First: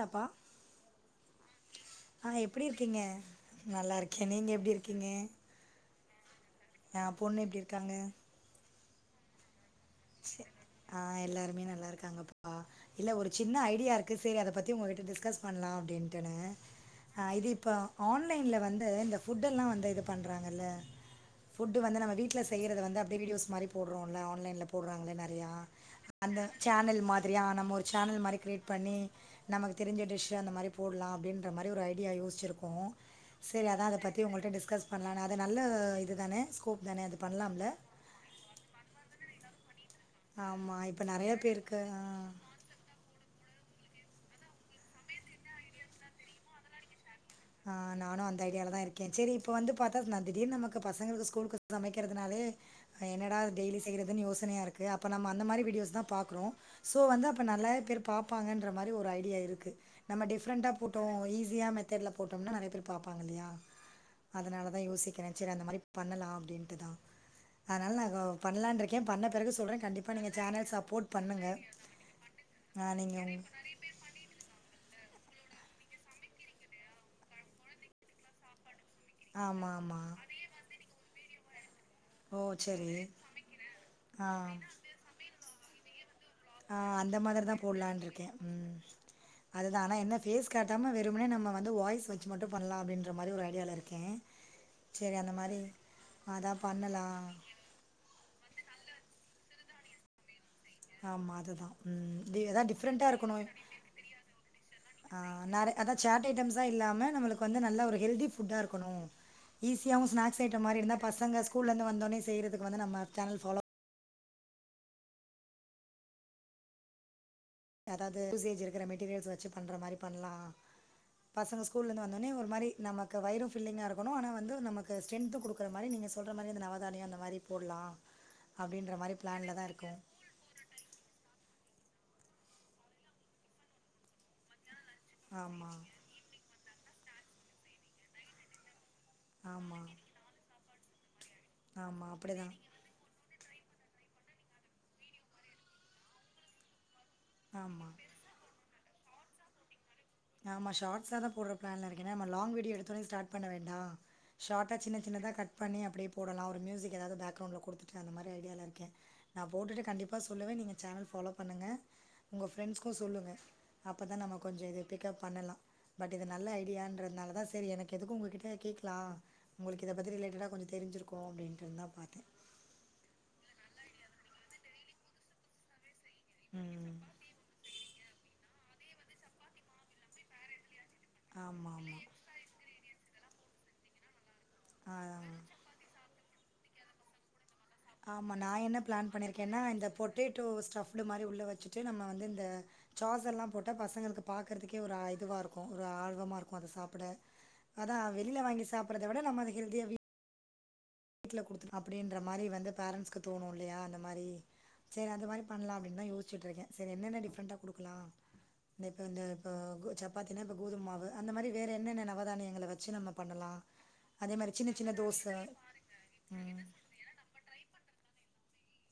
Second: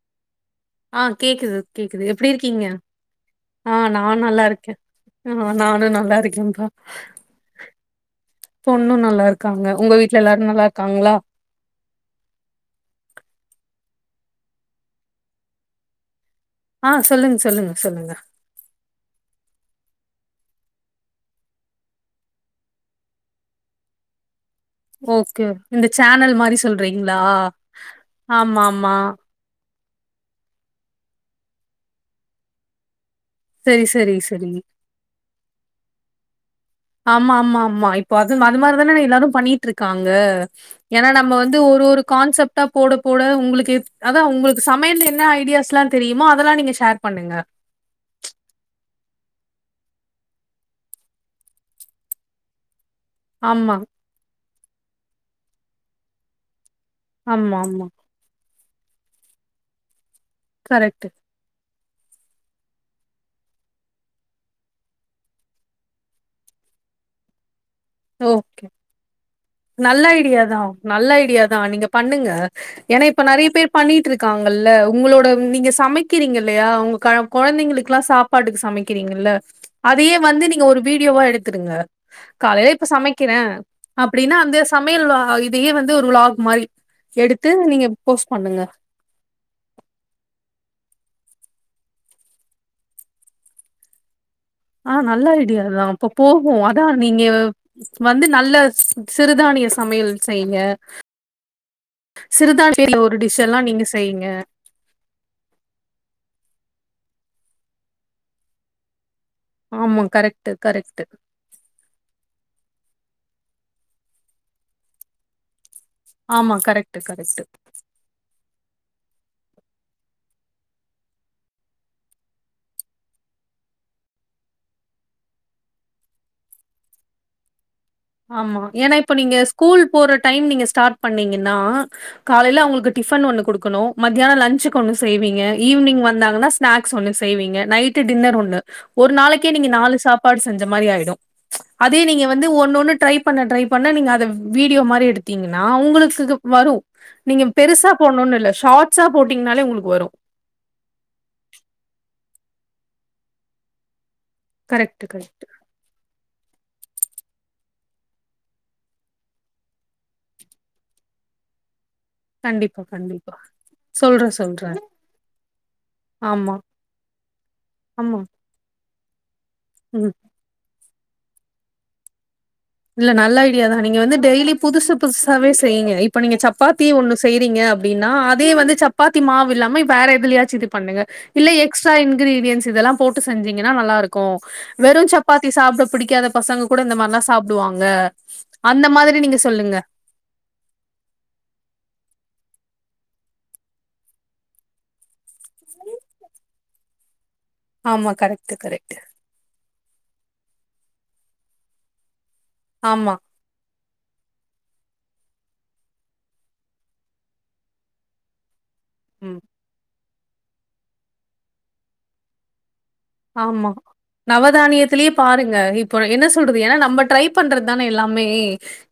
தப்பா ஆஹ் கேக்குது கேக்குது எப்டி இருக்கீங்க ஆஹ் நானும் இருக்கேன் நல்லா நீங்கள் இரு எக்ஸாம்கு ஆஹ் பொண்ணு எப்டி இருக்காங்க பொண்ணு நல்லா இருக்காங்க உங்க வீட்ல எல்லாரு நல்லா இருக்காங்களா ஆஹ் எல்லாருமே நல்லா இருக்காங்கப்பா இல்ல ஒரு சின்ன ஐடியா இருக்கு சேரி அத பத்தி உங்ககிட்ட டிஸ்கஸ் பண்ணலாம் அப்டின்னு தானா ஆ சொல்லுங்க இது சொல்லுங்க இப்ப சொல்லுங்க ஆன்லைன்ல வந்து இந்த ஃபுட் எல்லா வந்து இத பண்ணண்றாங்கல்ல ஃபுட் வந்து நம்ம வீட்டில் செய்றத வந்து அப்டிய வீடியோஸ் மாரி போடுறோம்ல ஆன்லைன்ல போடுறாங்களே ஓகே நெறையா இந்த சேனல் அந்த மாரி சேனல் சொல்றீங்களா மாதிரியாக நம்ம ஒரு சேனல் மாரி ஆமா க்ரியேட் ஆமா பண்ணி நமக்கு தெரிஞ்ச டிஷ் அந்த மாரி போடலாம் அப்டின்ற மாரி ஒரு ஐடியா யோசிச்சிருக்கோம் சேரி செரி அத்தான் அத செரி பத்தி உங்ககிட்ட செரி டிஸ்கஸ் பண்ணலாம் அது நல்ல இது தானே ஸ்கோப் தானே அது ஆமா ஆமா பண்லாம்ல? ஆமா இப்போ அது அது மாதிரி தானே எல்லாரும் பண்ணிட்டு இருக் இருக்காங்க ஆமா இப்ப ஏன்னா நெறைய நம்ம வந்து பேருக்கு ஒரு ஒரு ஆ. கான்செப்ட்டா போட போட உங்களுக்கு அதான் உங்களுக்கு சமையல என்ன ஐடியாஸ் எல்லா தெரியுமோ அதெல்லா நீங்க ஷேர் பண்ணுங்க ஆஹ் நானு அந்த ஐடியால தான் இருக்கே சேரி இப்ப வந்து பாத்தா நா திடீர்னு நமக்கு பசங்களுக்கு ஸ்கூலுக்கு சமைக்கிறதுனாலே என்னடா ஆமா டெய்லி செய்யறதுன்னு யோசனையா இருக்கு இருக்கு அப்ப நம் அந்த மாரி வீடியோஸ் தா பாக்குறோம் சோ வந்து அப்போ ஆமா நல்லா ஆமா பேர் பாப்பாங்க பண்றா மாரி ஒரு ஐடியா இருக்கு நம்ம டிஃப்ரெண்டா போட்டோ கரெக்ட் ஈஸிய தெர்ல பா போட்டம்னா நறைய பேர் பாப்பாங்க இல்லையா அதனால தா யோசிக்கறே சரி அந்த மாரி பண்ணலா அப்டின்ட்டு தா ஓ கே சொல்றே நல்ல கண்டிப்பா நீங்க ஐடியாதா சேனல் நல்ல சப்போர்ட் பண்ணுங்க. ஐடியாதா நீங்க பண்ணுங்க ஆ ஏனா நீங்க இப்ப உங் நறைய பேர் பண்ணிட்ருக்காங்கல்ல உங்களோட நீங்க சமைக்கிறீங்கல்லையா உங்க கா கொழந்தைங்களுக்குலா சாப்பாட்டுக்கு சமைக்க கிறீங்கல்ல ஆமா ஆமா. அதையே வந்து நீங்க ஒரு வீடியோவா எடுத்து த்துருங்க ஓ ச்சேரி சமைக்கிறே அப்டின்னா அந்த சமையல் லே வந்து ஒரு வ்லாக் ஆ அந்த மாதிரிதா போட்லான்ருக்கே பண்ணுங்க ம் அதுதா ஆனா என்ன ஃபேஸ் காட்டாம வெறுமனே நம்ம வந் வந்து வாய்ஸ் வச்சு மட்டு பண்லா அப்டின்ற மாரி ஒரு ஐடியால இருக்கே ஆனா நல்ல ஐடியா தா அப்ப போகு அதான் அதா பண்ணலாம் நீங்க வந்து நல்ல சிறுதானிய சமையல் செய் ஆமா அதுதா எதா சிறுதானிய டிபரண்ட்டா ஒரு இருக்கணு டிஷ் எல்லா நீங்க செய்யுங்க அதா [unintelligible] ன் இல்லாம நம்ளுக்கு வந்து நல்ல ஒரு ஹெல்தி ஃபுட்டாருக்கணு ஆமா ஈஸியாவு ஸ்நாக்ஸ் கரெக்ட் ஐட்ட மாரி இருந்தா கரெக்ட் பசங்க ஸ்கூல்லருந்து வந்தோனே செய்றதுக்கு வந்து நம்ம சேனல் ஃபாலோ ஆமா கரெக்ட்டு கரெக்ட்டு எதாது யூசேஜ் இருக்கற மெட்டீரியல்ஸ் வச்சு பண்ற மாரி பண்லா பசங்க ஸ்கூலேந்து வந்தோனே ஒரு மாரி நமக்கு வயரு ஃபில்லிங்கா இருக்கணு ஆனா வந்து நமக்கு ஸ்ட்ரன்த்தும் குடுக்குற மாரி நீ சொல்ற மாரி அந்த நவதானியோ அந்த மாரி போடலா ஆமா ஏனா இப்ப நீங்க ஸ்கூல் போற டைம் நீங்க ஸ்டார்ட் பண்ணீங்கனா காலைல அவங்களுக்கு டிஃபன் ஒண்ணு குடுக்கணு மதியானோ லன்சு ஒன்னு செய்வீங்க ஆமாம் ஈவினிங் வந்தாங்னா ஸ்நாக்ஸ் ஒண்ணு செய்வீங்க நைட் டின்னர் ஒண்ணு ஒரு நாளைக்கே நீங்க ஆமாம் நாலு சாப்பாடு செஞ்ச இந்த மாரி ஆயிடு அதே ஆமாம் நீங்க அப்படி வந்து தான் ஒன்னொண்ணு பண்ண ட்ரை பண்ணா நீங்க அத வீடியோ மாரி எடுத்தீங்னா உங்களுக்கு [unintelligible] வரு நீங்க பெருசா ஆமாம் போணுனு இல்ல ஷார்ட் ட்ஸா போட்டீங்னாலே உங்களுக்கு வரு நம்ம ஷார்ட்ஸ் தா போடுற பிளான்ல இருக்கே லாங் வீடியோ எடுத்தோனே ஸ்டார்ட் பண்ண வேண்டா ஷார்டா சின்ன கரெக்ட் சின்னதாக கரெக்ட். கட் பண்ணி அப்டியே போடலா ஒரு மியூசிக் எதாது பேக்ரௌண்ட் குடுத்துட்டு அந்த மாரி ஐடியால இருக்கே நா போட்டுட்டு கண்டிப்பா சொல்லுவே நீங்க சேனல் ஃபாலோ பண்ணுங்க உங்க கண்டிப்பா ஃபிரெண்ட்ஸ்கு சொல்லுங்க கண்டிப்பா. அப்பதா சொல்றே நம்ம கொஞ்சோ சொல்றே. இது கப் பண்ணலா பட் இது நல்ல ஆமா ஐடியான்றதுனால தா சரி எனக்கு எதுக்கு ஆமா. உங்ககிட்ட கே லா உங்குளுக்கு இத ம். பத்தி ரிலேட்டடா கொஞ்ச தெஞ்சிருக் [inaudible] அப்டின்ட் இருந் தா பாத்தே இல்ல நல்ல ஐடியாதா நீங்க வந்து டெய்லி புதுசு புதுசாவே செய்யுங்க இப் இப்ப நீங்க சப்பாத்தி ம். ஒண்ணு செய்றீங்க அப்புடின்னா அதே வந்து சப்பாத்தி மாவு இல்லாமயு வேற எதுலியாச்சு இதுப் பண்ணுங்க இல்ல எக்ஸ்ட்ரா ஆமாமா. இன்கிரீடியன்ஸ் இதெல்லாம் போட்டு செஞ்சீங்கன்னா நல்லா இருக்கும் வெறும் ஆ. சப்பாத்தி சாப்ட புடிக்காதப் பசங்க கூட மாரிலா சாப் ஆமா நா என்ன ப்ளான் பண்ணியிருக்கேன்னா சொல்லுங்க இந்த பொட்டேட்டோ ஸ்டஃப்டு மாரி உள்ள வச்சுட்டு நம்ம வந்து இந்த சாஸல்லா போட்டா பசங்களுக்கு பாக்குறதுக்கே ஒரு ஆ இதுவா இருக்கு ஒரு ஆர்வமா இரு க் அத சாப்புட அதா ஆமா வெளில கரெக்ட் வாங்கி கரெக்ட் சாப்புர்றத விட நம்ம அத ஹெல்த்தியா வீ வீட்ல குடுத் அப்டேன் ற மாரி வந்து ஆமா பேரென்ஸ்க்கு தோணு இல்லையா அந் த மாரி சேரி அந்த மாரி பண்லா அப்டின்தா யோஷ்ட்டு இருக்க செரி என்னென்ன டிஃப்ரெண்ட்டா குடுக்கலா நேத்து அந்த ம். ப க சப் பாத்தினா இப்ப கோதும்மாவு அந்த மாரி வேற என்னென்ன நவதானியங்கள வச் ச்சி நம்ம பண்ணலா ஆமா அதே மாரி சின்னச் சின்ன தோச ப என்ன சொல்றது ம். ஏன்னா நம்ம ட்ரை பண்றது தானே எல்லாமே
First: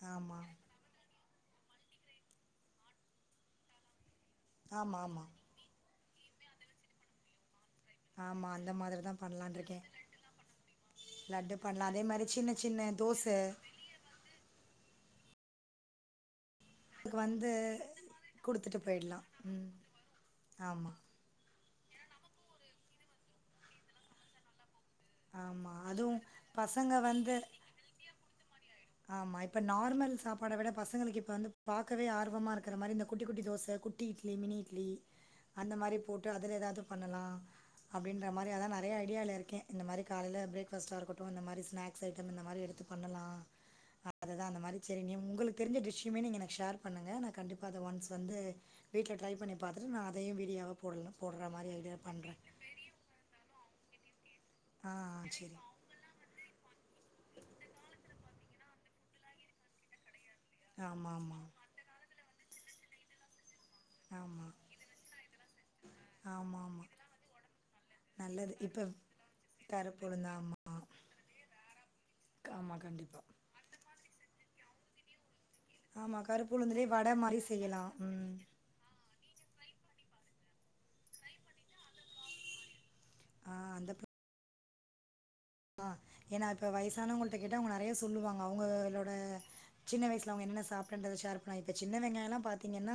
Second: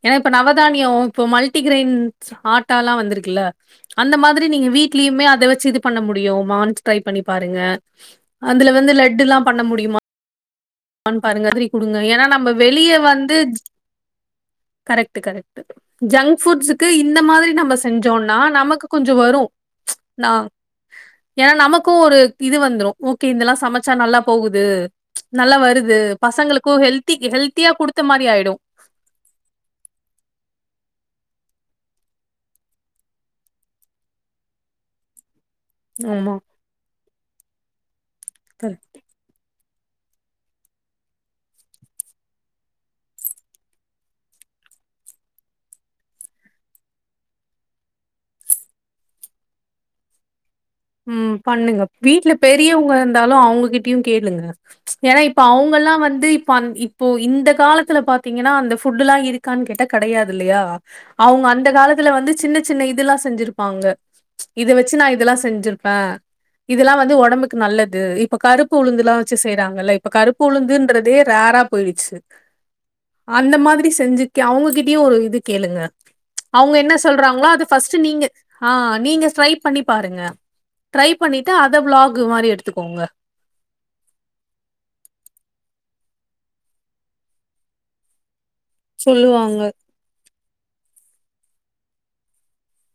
ஏன்னா இப்ப ஆமா. நவதானியோ போ மல்ட்டிகிரைன்ஸ் ஆட்டாலா வந்துருக்குல்ல அந்த மாத்ரி நீங்க ஆமா, வீட்லியுமே ஆமா. அத வெச்சு இது பண்ண முடியு மான்ஸ் ட்ரை பண்ணி பாருங்க ஆமா அந்த மாதுர் தா டுல்லா பண்ண முடிய்மா பாருங்க லட்டு கதிரி பண்ணலாம் குடுங்க அதே ஏன்னா மாரி நம்ம சின்ன சின்ன வெளிய தோச வந்து கரெக்ட் டு கரெக்ட்டு ஜங்க் ஃபுட்ஸுக்கு அதுக்கு இந்த வந்து மாதுரி நம்ம செஞ்சோம்னா குடுத்துட்டு நமக்கு கொஞ்ச போயிடலாம் வரு ம் நா ஆமா ஏன்னா நமக் கு ஒரு இது வந்ரு ஓகே இதல்லா சமச்சா நல்லா போகுது நல்லா ஆமா வருது அதுவும் பசங்களுக்கு பசங்க ஹெல்தி வந்து ஹெல்த்தியா குடுத்த மாரி ஆயிடு ஆமா இப்ப நார்மல் சாப்பாட விட பசங்கள்க்கு இப்ப வந்து பாக்கவே ஆர்வமா இருக்குற மாரி இந்த குட்டி குட்டி தோச குட்டி இட்லி மினி இட்லி அந்த மாரி போட்டு ஆமா அதுல எதாது பண்ணலா அப்டின்ற மாரி கரெக்ட். நெறய ஐடியால இருக்கே இந்த மாரி காலைல ப்ரேக் ஃபாஸ்ட்டா இருக்கட்டு இந்த மாரி ஸ்நாக்ஸ் ஐட்டம் இந்த மாரி எடுத்து பண்ணலா அததா அந்த மாரி சேரி நீ உங்களுக்கு தெரிஞ்ச டிஷ்ஷுமே நீங்க எனக்கு ஷேர் பண்ணுங்க நா கண்டிப்பா அத ஒன்ஸ் வந்து வீட்ல ட்ரை பண்ணி பாத்துட்டு நா அதையு வீடியோவா போடலாம் ம் போடுற மாரி பண்ணுங்க ஐடியா வீட்ல பண்றேன். பெரியவுங்க இருந்தாலு அவுங்கக்கிட் டியு கேளுங்க ஆ ஏன்னா இப்ப சரி. அவுங்கல்லா வந்து இப்போ அந் இப்போ இந்த காலத்துல பாத் திங்கன்னா அந்த ஃபுட்டுல்லா இருக்கான் கேட்டா கடையா தில்லையா ஆமாமா. அவ்ங்க அந்த காலத்துல வந்து சின்னச் சின்ன இதுல்லா செஞ்சிரு ப்பாங்க ஆமா. இத வச்சி நா இதெல்லா செஞ்சிரு ஆ ஆமாமா. இதெல்லா வந்து ஒடம்புக்கு நல்லது இப்ப கருப்பு உளுந்துல்லா வச்சி செய்றாங்கல்ல இப்ப உளுந்து கருப்பு ஆமா உளுந்துன்றதே ரே ரா போய்டுச் ஆமா கண்டிப்பா அந்த மாதிரி செஞ்சுக்கே அவ்ங்கக்கிட் டியு ஒரு இது கேளுங்க ஆமா கருப்பு அவ்ங்க உளுந்துலயே என்னா வட மாரி சொல்றாங்களோ அத செய்யலா ஃபஸ்ட்டு நீங்க ம் ஆ நீங்க ட்ரை பண்ணி பாருங்க ட்ரை பண்ணிட்டு அத வ்ளாக் மாரி எடுத்துக்கோங்க ஆ அந்த ப ஆ ஏன்னா இப்ப வைசானவங்கள்ட்ட கேட்டா அவ்ங்க நறையா சொல்லுவாங் சொல்லுவாங்க அவ்ங்க என்னென்ன சாப்ட்டன்றத ஷேர் பண்ணு இப்ப சின்ன வெங்காயல்லா பாத்தீங்கன்னா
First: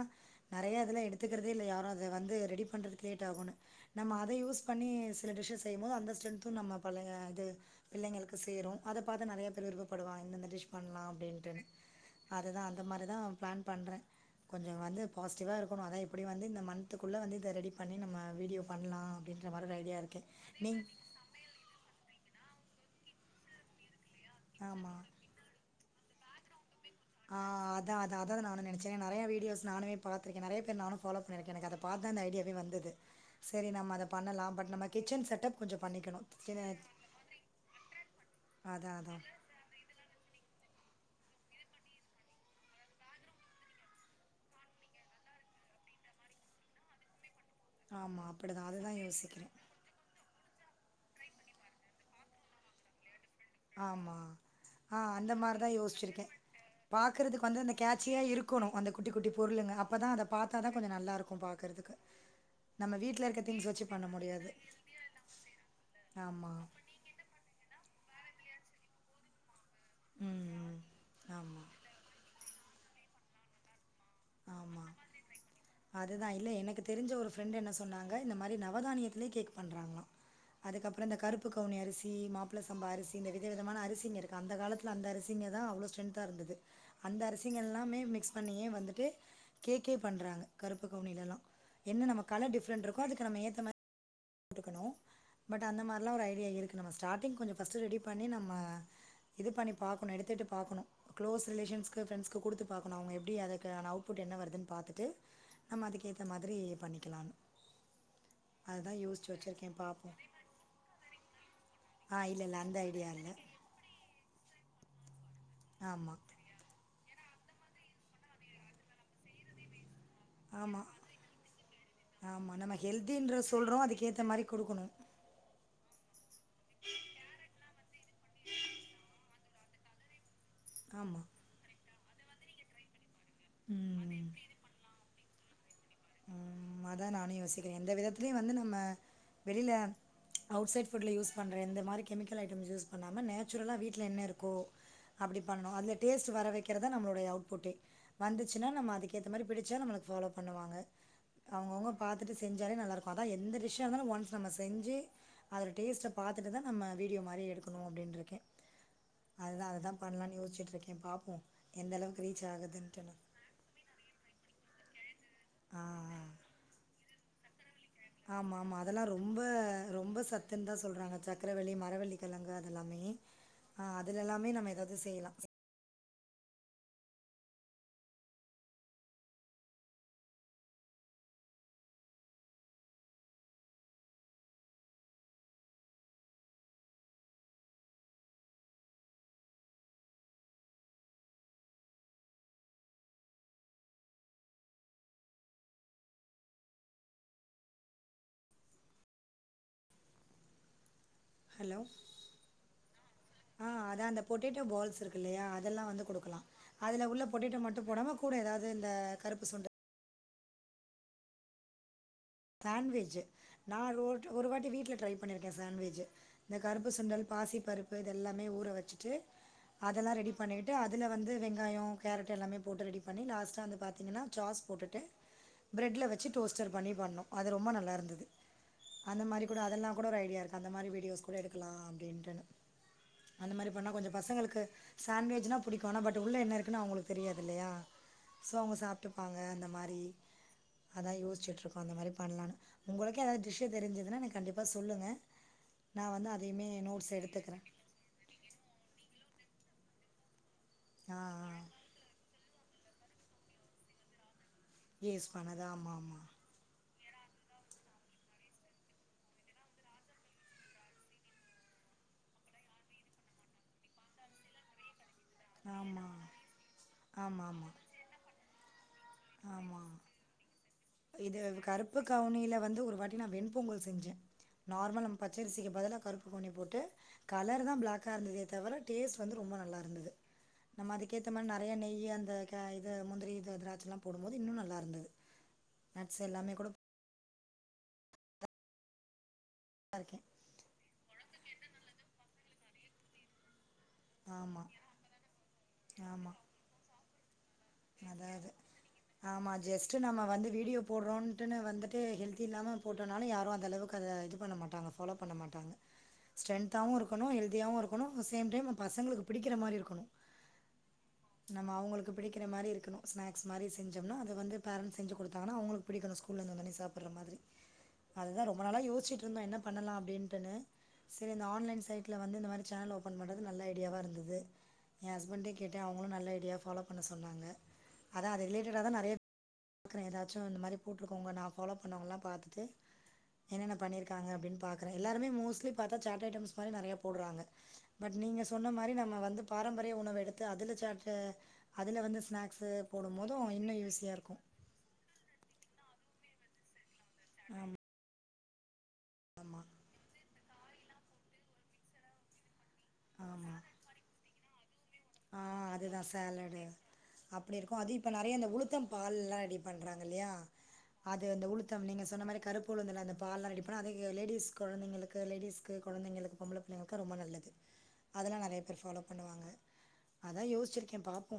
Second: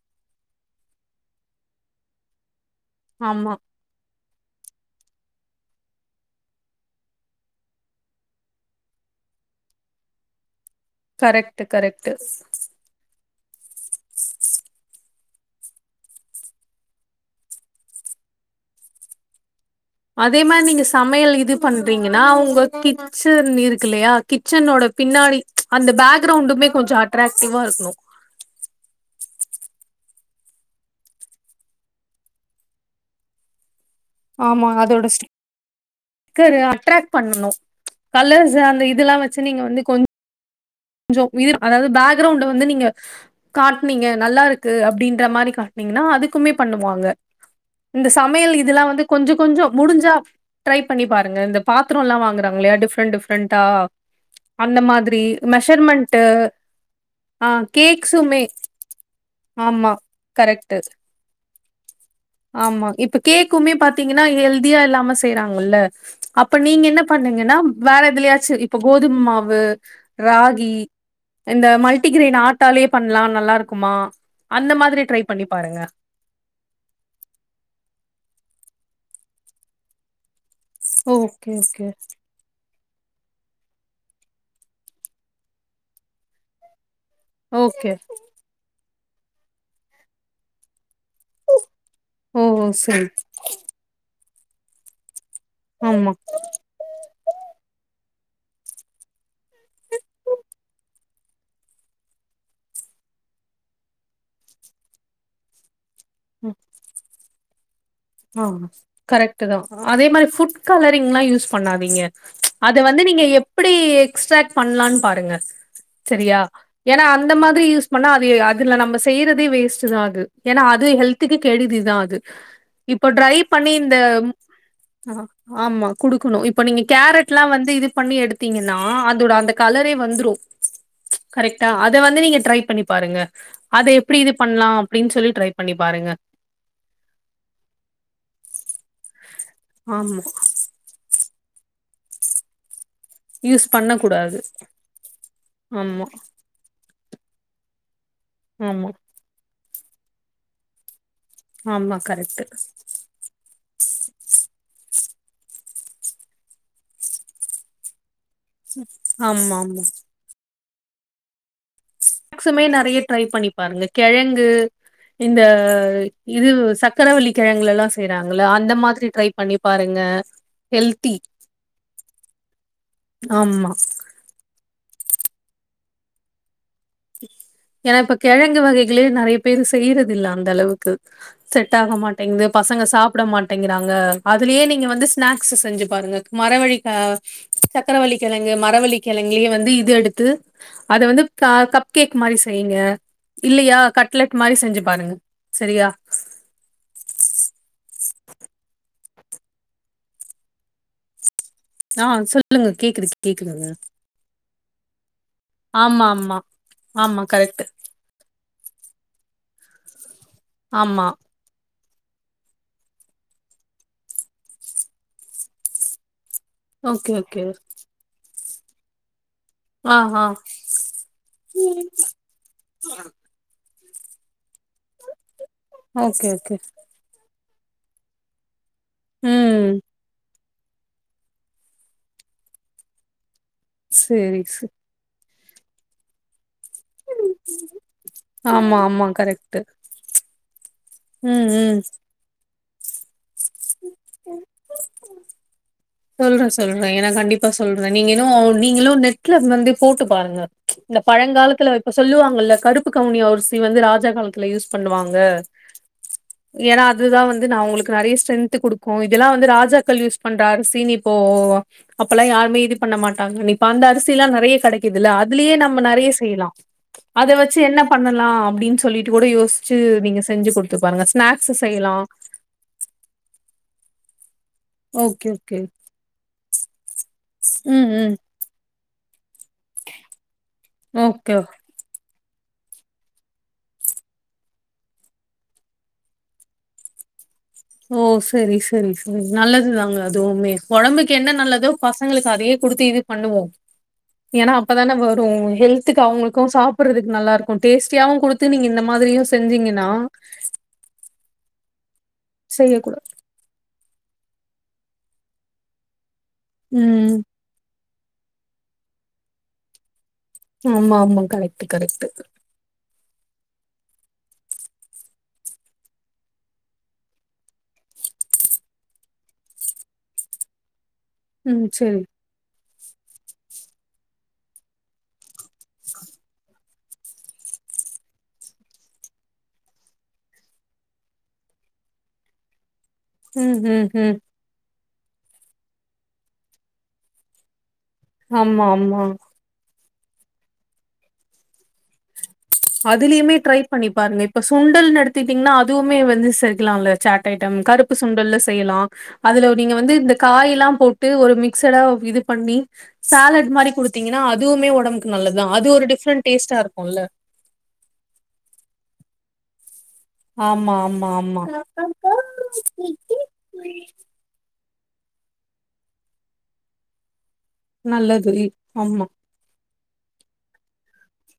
நறைய இதுல எடுத்துக்குறதே இல்ல யாரு அத வந்து ரெடிப் பண்றதுக்கு லேட்டாகுன்னு ஆமா நம்ம அ த யூஸ் பண்ணி சில டிஷ்ஷ செய்யம் போது அந்த ஸ்ட்ரென்த்து நம்ம பழைய து பிள்ளைங்களுக்கு செய்றோ அத பாத்து நறையா பேர் விருப்பப்படுவா இந்த மாரி டிஷ் பண்லா அப்டின்ட்டு கரெக்ட் கரெக்ட் அததா அந்த மாரிதா ப்ளான் பண்ற கொஞ்சொ வந்து பாஸ்டிவ்வா இருக்கணு அதா எப்டியு வந்து இந்த மன்த்துக்குள்ள வந்து இத ரெடி பண்ணி நம்ம வீடியோ பண்லா அப்டின் அதே மாரி நீங்க சமையல் இது பண்றீங்கன்னா உங்க கிச்சன் இருக்குல்லயா கிச்சனோட ஆமாம் பின்னாடி அந்த பேக் க்ரௌண்டுமே ஆ அதான் அதான் அத்தா நானும் நெனச்சேன் நிறைய வீடியோஸ் நானும்மே பார்த்திருக்கேன் நிறைய பேர் நானும் பாலோ பண்ணிருக்கேன் எனக்கு அதை பார்த்தாலே அந்த ஐடியாவே வந்தது சேரி நம்ம அத பண்ணலாம் பட் நம்ம கிச்சன் செட் அப் கொஞ்சம் பண்ணிக்கணும் அட்ராக் பண்ணணும் கலர்ஸ் அந்த அதா அதா இதெல்லாம் வச்சு நீங்க வந்து கொஞ் கொஞ்சம் இது அதாவது பேக்ரவுண்ட வந்து நீங்க காட்டினீங்க நல்லா இருக்கு அப்படின்ற மாதிரி காட்டுனீங்கன்னா அதுக்குமே பண்ணுவாங்க இந்த ஆமா சமையல் அப்டிதா இதெல்லாம் அதுதா வந்து கொஞ்ச யோசிக்கிறே கொஞ்ச முடிஞ்சா ட்ரை பண்ணி பாருங்க இந்த பாத்திரம் எல்லாம் வாங்கறாங்களே டிப்ரெண்ட டிப்ர ஆமா டிப்ரெண்டாஅந்த ஆ மாதிரி அந்த மாரிதா மெசர்மென்ட் யோசிச்சிருக்கே பாக்குறதுக்கு வந்து அந்த கேட்சியா கேக்ஸ்ஸூமே இருக்கணு அந்த குட்டி குட்டி பொருளுங்க ஆமா அப்பதா அத பாத்தாதா கரெக்டு கொஞ்சோ நல்லாருக்கு பாக்குறதுக்கு ஆமா நம்ம இப்ப வீட்ல இருக்க திங்ஸ் கேக்‌குமே வச்சு பண்ண பாத்தீங்கனா முடியாது ஹெல்தியா‌ இல்லாம செய்யராங்கல்லே ஆமா அப்ப‌ நீங்க என்ன பண்ணணும்னா வேற எதுலயாச்சு இப்போ கோதுமை மாவு ம் ராகி ம் ஆமா இந்த மல்டிகிரென் ஆட்டாலயே பண்ணலாம் நல்லா இருக்குமா அந்த ஆமா மாதிரி ட்ரை பண்ணி பாருங்க அதுதான் இல்ல எனக்கு தெரிஞ்ச ஒரு ஃப்ரெண்ட் என்ன சொன்னாங்க இந்த மாதிரி நவதானிய இதுலே கேக் பண்றாங்களாம் அதுக்கப்பறம் இந்த கருப்பு ஓகே கவுனி ஓகே அரிசி மாப்பிள சம்பா அரிசி இந்த வித விதமான அரிசிங்க அந்த காலத்துல அந்த அரிசிங்க தான் அவ்வளோ ஸ்ட்ரென்தா இருந்தது அந்த அரிசிங்க ஓகே எல்லாமே மிக்ஸ் பண்ணியே வந்து கேக்கே பண்றாங்க கருப் கவுனில எல்லா என்ன நம்ம ஓ கலர் டிஃப்ரெண்ட் சரி இருக்கும் அதுக்கு நம்ம ஏத்த மாரி போட்டுக்கணும் பட் அந்த ஆமா மாரிலாம் ஒரு ஐடியா இருக்கு நம்ம ஸ்டார்டிங் கொஞ்சம் பஸ்ட் ரெடி பண்ணி நம்ம இது பண்ணி பாக்கணும் எடுத்துட்டு பாக்கணும் க்ளோஸ் ரிலேஷன்க்கு ஃப்ரெண்ட்ஸ்க்கு கொடுத்து பாக்கணும் அவங்க எப்படி அதுக்கு அவுட்புட் என்ன வருதுன்னு பாத்துட்டு நம்ம அதுக்கேத்த மாதிரி பண்ணிக்கலாம்னு ஆ கரெக்ட் அதே பாப்போ மாரி ஃபுட் கலரிங்கெல்லாம் யூஸ் பண்ணாதீங்க ஆ இல்ல இல்ல அந்த அது வந்து ஐடியா நீங்க இல்ல எப்படி பண்லாம்னு பாருங்க ஆமா செரியா ஏன்னா அந்த மாதிரி யூஸ் பண்ணா அது அதுல நம்ம செய்யறதே வேஸ்ட் ஏன்னா ஆமா அது ஹெல்த்துக்கு கெடிதிதான் அது ஆமா நம்ம ட்ரை ஹெல்தின்ற பண்ணி சொல்றோ இந்த அதுக்கேத்த மாரி குடுக்கணு ஆமா குடுக் குனோ இப்ப நீங்க கேரட்டெல்லாம் வந்து இது பண்ணி எடுத்தீங்கன்னா அதோட அந்த கலரே வந்தும்ரூ ஆமா கரெக்ட்டா இத வந்து நீங்க ட்ரைப் பண்ணி பாருங்க அத எப்டி ம் இது பண்ணலா அப்டின் சொல்லி ட்ரை பண்ணி பாருங்க ம் அதா நானு யோசிக்கே எந்த விதத்லியு வந்து நம்ம வெளில ஆமா அவுட் சைட் ஃபுட்ல யூஸ்ப் பண்ற இந்த மாறி கெமிக்கல் ஐட்டம்ஸ் யூஸ் பண்ணாம யூஸ் நேச்சுரலா பண்ண வீட்ல என்ன கூடாது இருக்கோ அப்டி பண்ணோ அத்ல ஆமா டேஸ்ட் வர வெக்கிறத நம்ப்ளோ பழய அவுட் ஃபுட்டு வந்துச்சுனா ஆமா நம்ம அதுக்கேத்த மாறி பேய்டு ச்சா நம்மளுக் ஃபாலோ பண்ணுவாங்க அவ்ங்கவ்ங்க ஆமா பாத்துட்டு கரெக்ட் செஞ்சாலே நல்லா ருக்கு அதா எந்த டிஷ்ஷா இர்ந்தாலு ஒன்ஸ் நம்ம செ செஞ்சி அதோடேஸ்ட்ட பாத்துட்டு தா நம்ம வீடியோ மாறி எடுக்குணூ அப்டின் ருக்கே ஆம்மா ஆமா எம் பாப்போ எந்த அளவுக்கு ரீச் ஸ்நாக்ஸுமே நெறய ஆகுதுன்ட்டுன்னு. ட்ரை பண்ணி பாருங்க கெழங்கு இந்த ஆ ஆ. இதுவு சக்கரவள்ளி கெழங்கலல்லா ஆமா ஆமா அதல்லா ரொம்ப ரொம்ப சத்துன் தா ஹெல்தி சொல்றாங்க சக்கரவள்ளி மரவள்ளி கெழங்கு அதல்லாமே ஆமா ஆ அதுல எல்லாமே நம்ம ஏதாது செய்லா ஏனா இப்ப கெழங்கு வகைகளே நெறய பேரு செய்றது இல்ல அந்த அளவுக்கு செட் ஆக மாட்டேங்து பசங்க சாப்புட மாட்டேங்றாங்க அதுலயே நீங்க வந்து ஸ்நாக்ஸ் செஞ்சி பாருங்க மரவழி கா சக்கரவள்ளி கெழங்கு மரவள்ளி கெழங்லயே வந்து இது எடுத்து அத வந்து காக் கேக் மாறி செய்ங்க இல்லயா கட்லெட் மாரி செஞ்சு பாருங்க செரியா ஹலோ! ஆ சொல்லுங்க கேக்குது கேக்குதுங்க டேட்டோ பால்ஸ்ருக் இல்லயா அதெல்லா வந்து ஆமா ஆமா குடுக்கலா அதுல உள்ள ஆமா பொட்டேட்டோ கரெக்ட் மட்டு போடாம கூட ஏதாது இந்த கருப்பு சுண்ட ஆமா சாண்விட்ஜு நா ரோட்ல ஒரு வாட்டி வீட்ல ட்ரை பண்ணிருக்கே சாண்விட்ஜ்ஜி இந்த கருப்பு ஓகே சுண்டல் ஓகே பாசிப் பருப்பு இதல்லா மே ஊற வெச்சுட்டு ஆ அதல்லா ஆ ரெடி பண்ணிட்டு அதுல வந்து வெங்காயோ கேரட் எல்லாமே போட்டு ரெடி பண்ணி லாஸ்ட்டா அந்த ப எங்கனா ஜாஸ் போட்டுட்டு ப்ரெட்ல வச்சி ஓகே ஓகே டோஸ்ட்டர் பண்ணி பண்ணோ அது ரொம்ப நல்லா இருந்தது அந்த மாதிரி கூட ம் அதெல்லாம் கூட ஒரு ஐடியா இருக்கு அந்த மாதிரி வீடியோஸ் கூட எடுக்கலாம் அப்படின்ட்டு அந்த மாரி பண்ணா கொஞ்சோ சேரி பங்களுக்கு சே சாண்ட்விச் என்ன புடிக்குனா பட் உள்ள என்ன இருக்கு அவங்களுக்கு தெரியாதுல்லயா சோ அவங்க ஆமா ஆமா சாப்டுப்பாங்க கரெக்ட் அந்த மாதிரி அதான் ம் யோசிச்ட்டு ம் இருக்கோ அந்த மாதிரி உங்களுக்கே அதாவ விஷய தெரிஞ்சதுன்னா எனக்கு கண்டிப்பாக சொல்லுங்க சொல்றேன் சொல்றேன் ஏன்னா கண்டிப்பா எடுத்துக்கிறேன் சொல்றேன் நீங்க நீங்களு நெட்ல வந்து கூட்டு பாருங்க இந்த ஆ பழங்காலத்துல இப்ப சொல்லுவாங்கல்ல கருப்பு கவுனி அவசி வந்து ராஜாகால யூஸ் பண்ணுவாங்க யூஸ் பண்ணது ஆமாம் ஆமாம் ஏன்னா அதுதான் வந்து நான் உங்களுக்கு நிறைய ஸ்ட்டென்த் குடுக்கு இதெல்லா வந்து ராஜாக்கள் யூஸ் பண்ற அரிசி ப்போ அப்பெல்லாம் யாருமே இது பண்ண மாட்டாங்க இப்ப அந்த அரிசில்லாம் நிறைய கிடைக்குது அதுலயே நம்ம நிறைய ஆமாம் செய்யலாம் அத ஆமாம் வச்சு ஆமாம் என்ன பண்ணலாம் அப்படின்னு சொல்லிட்டு கூட யோசிச்சு ஆமாம் நீங்க செஞ்சு கொடுத்து பாருங்க இது ஸ்நாக்ஸ் கருப்பு செய்யலாம் கவுனியில் வந்து ஒரு வாட்டி நான் வெண்பொங்கல் செஞ்சேன் நார்மல் நம் பச்சரிக்கு பதிலாக கருப்பு கௌனி போட்டு ட்டு கலர் தான் ம் பிளாக்கா ம் இருந்ததே தவிர டேஸ்ட் வந்து ரொம்ப நல்லா இருந்தது நம்ம அதுக்கேத்த ஓகே மாதிரி நிறைய நெய் அந்த இது முந்திரி இது திராச்சலாம் போடும்போது இன்னும் நல்லா இருந்தது நட்ஸ் எல்லாமே கூட ஓ சரி சரி சரி நல்லது தாங்க போட்டுதான் இருக்கேன் அதுவுமே உடம்புக்கு என்ன நல்லது பசங்களுக்கு அதையே கொடுத்து இது பண்ணுவோ ஏன்னா ஆமாம் அப்பதானே வரும் ஹெல்த்துக்கு ஆமாம் அவங்களுக்கு சாப்பிடுறதுக் நல்லா இருக்கு டேஸ்டியாவும் அதாவது குடுத்து நீங்க இந்த மாதிரியும் ஆமாம் செஞ்சீங்கன்னா ஜஸ்ட்டு ஹெல்தி இல்லாம செய்யக்கூடா போட்டனாலும் யாரும் அந்த அளவுக்கு அதை இது பண்ண மாட்டாங்க ஃபாலோ பண்ண மாட்டாங்க ஸ்ட்ரன்தாவு ம் இருக்கனு ஹெல்தியாவும் இருக் சேம் டைம் பசங்களுக்கு புடிக்கற மாரி இருக்கணும் ஆமா ஆமா கரெக்ட் நம்ம கரெக்ட் அவங்களுக்கு பிடிக்கிற மாரி ஸ்நாக்ஸ் மாதிரி செஞ்சம்னா அத வந்து பாரெண்ட்ஸ் செஞ்சு குடுத்தாங்கன்னா அவங்களுக்கு புடிக்கு அத ஸ்கூல்ல இருந்து வந்து சாப்புட்ரா மாதிரி அதுதான் ரொம்ப நாளா யோசிச்சிட்டு இருந்தோ என்ன பண்ணலா அப்பிடுன்டுனு சரி இந்த ம் ஆன்லைன் சரி சைட்ல வந்து இந்த மாதிரி சேனல் ஓப்பன் பண்றது நல்ல ஐடியாவா இருந்தது எ ஹஸ்பண்டே கேட்டே அவ்ங்களு நல்ல ஐடியா ஃபாலோப் பண்ண சொன்னாங்க அதா அது ரிலேட்டடா தா நெறைய பாக்றே எதாச்சு இந்த மாரி போட்டுருக்கவ்ங்க நா ஃபாலோ பண்ணவ்ங்கல்லா பாத்துட்டு ம் என்னென்ன ம் ம் பண்ணிருக்காங்க அப்டின் பாக் ற எல்லாருமே மோஸ்ட்லி பாத்தா சாட் ஐட்டம்ஸ் மாரி நெறையா போட்றாங்க பட் நீங்க ஆமா சொன்ன மாரி ஆமா நம்ம வந்து பாரம் பரிய உணவு எடுத்து அதுல சாட்டு அதுல வந்து ஸ்நாக் அதுலயுமே ட்ரை பண்ணி பாருங்க இப்ப ஃபுல் மீல்னு எடுத்திட்டீங்னா அதுவுமே வந்து சேக்கலால சாட் ஐட்டம் கருப்பு சுண்டல்லஸ் டெய்யலா அதுல ஆமா நீங்க வந்து இந்தக் காய்லா போட்டு ஒரு மிக்சடா இது பண்ணி சாலட் ஆமா மாரி குடுத்தீங்கனா அதுவுமே ஒடம்புக்கு நல்லதுதா அது ஒரு டிஃப்ரெண்ட் டேஸ்டா இருக்குல்ல அப்டி இருக்கு அது இப்ப நெறைய இந்த உளுத்தம் பால்லா டிப் பண்றாங்க இல்லயா ஆமா ஆமா அது ஆமா அந்த உளுத்தம் நீங்க சொன்ன மாரி கருப்பு உளுந்துல அந்த பால்லா ரெடி பண்ணி அது இங்கெ லேடிஸ் கொழந்தைங்களுக்கு லேடிஸ்க்கு கொழந்தைங்களுக்கு பொம்பள பிள்ளைங்களுக்கு ரொம்ப நல்லது நல்லது அதெல்லா நெறைய பேர் ஃபாலோ ஆமா பண்ணுவாங்க அதா யோஸ்ச்சிருக்கே பாப்போ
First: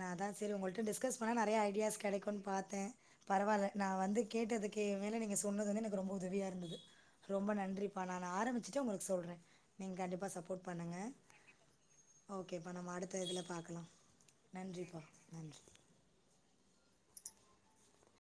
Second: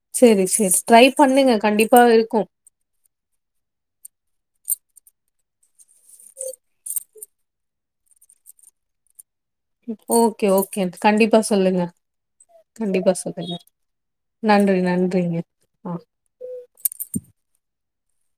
நா தா சேரி உங்கள்ட்ட ட்ரை டிஸ்கஸ் பண்ணா பண்ணுங்க நெறையா ஐடியாஸ் கண்டிப்பா கெடைக்குன் இருக்கு பாத்தே பரவால்ல நா வந்து கேட்டதுக் கே மேல நீங்க சொன்னது வந்து எனக் ரொம்ப உதவியா இருந்தது ரொம்ப நன்றிப்பா நானு ஆரம்மிச்சுட்டு ஒங்களுக்கு சொல்றே ஓகே ஓகே கண்டிப்பா சொல்லுங்க ஓகேப்பா நம்ம கண்டிப்பா அடுத்த இதுல சொல்லுங்க பாக்கலா நன்றி நன்றிப்பா நன்றிங்க நன்றி ஆ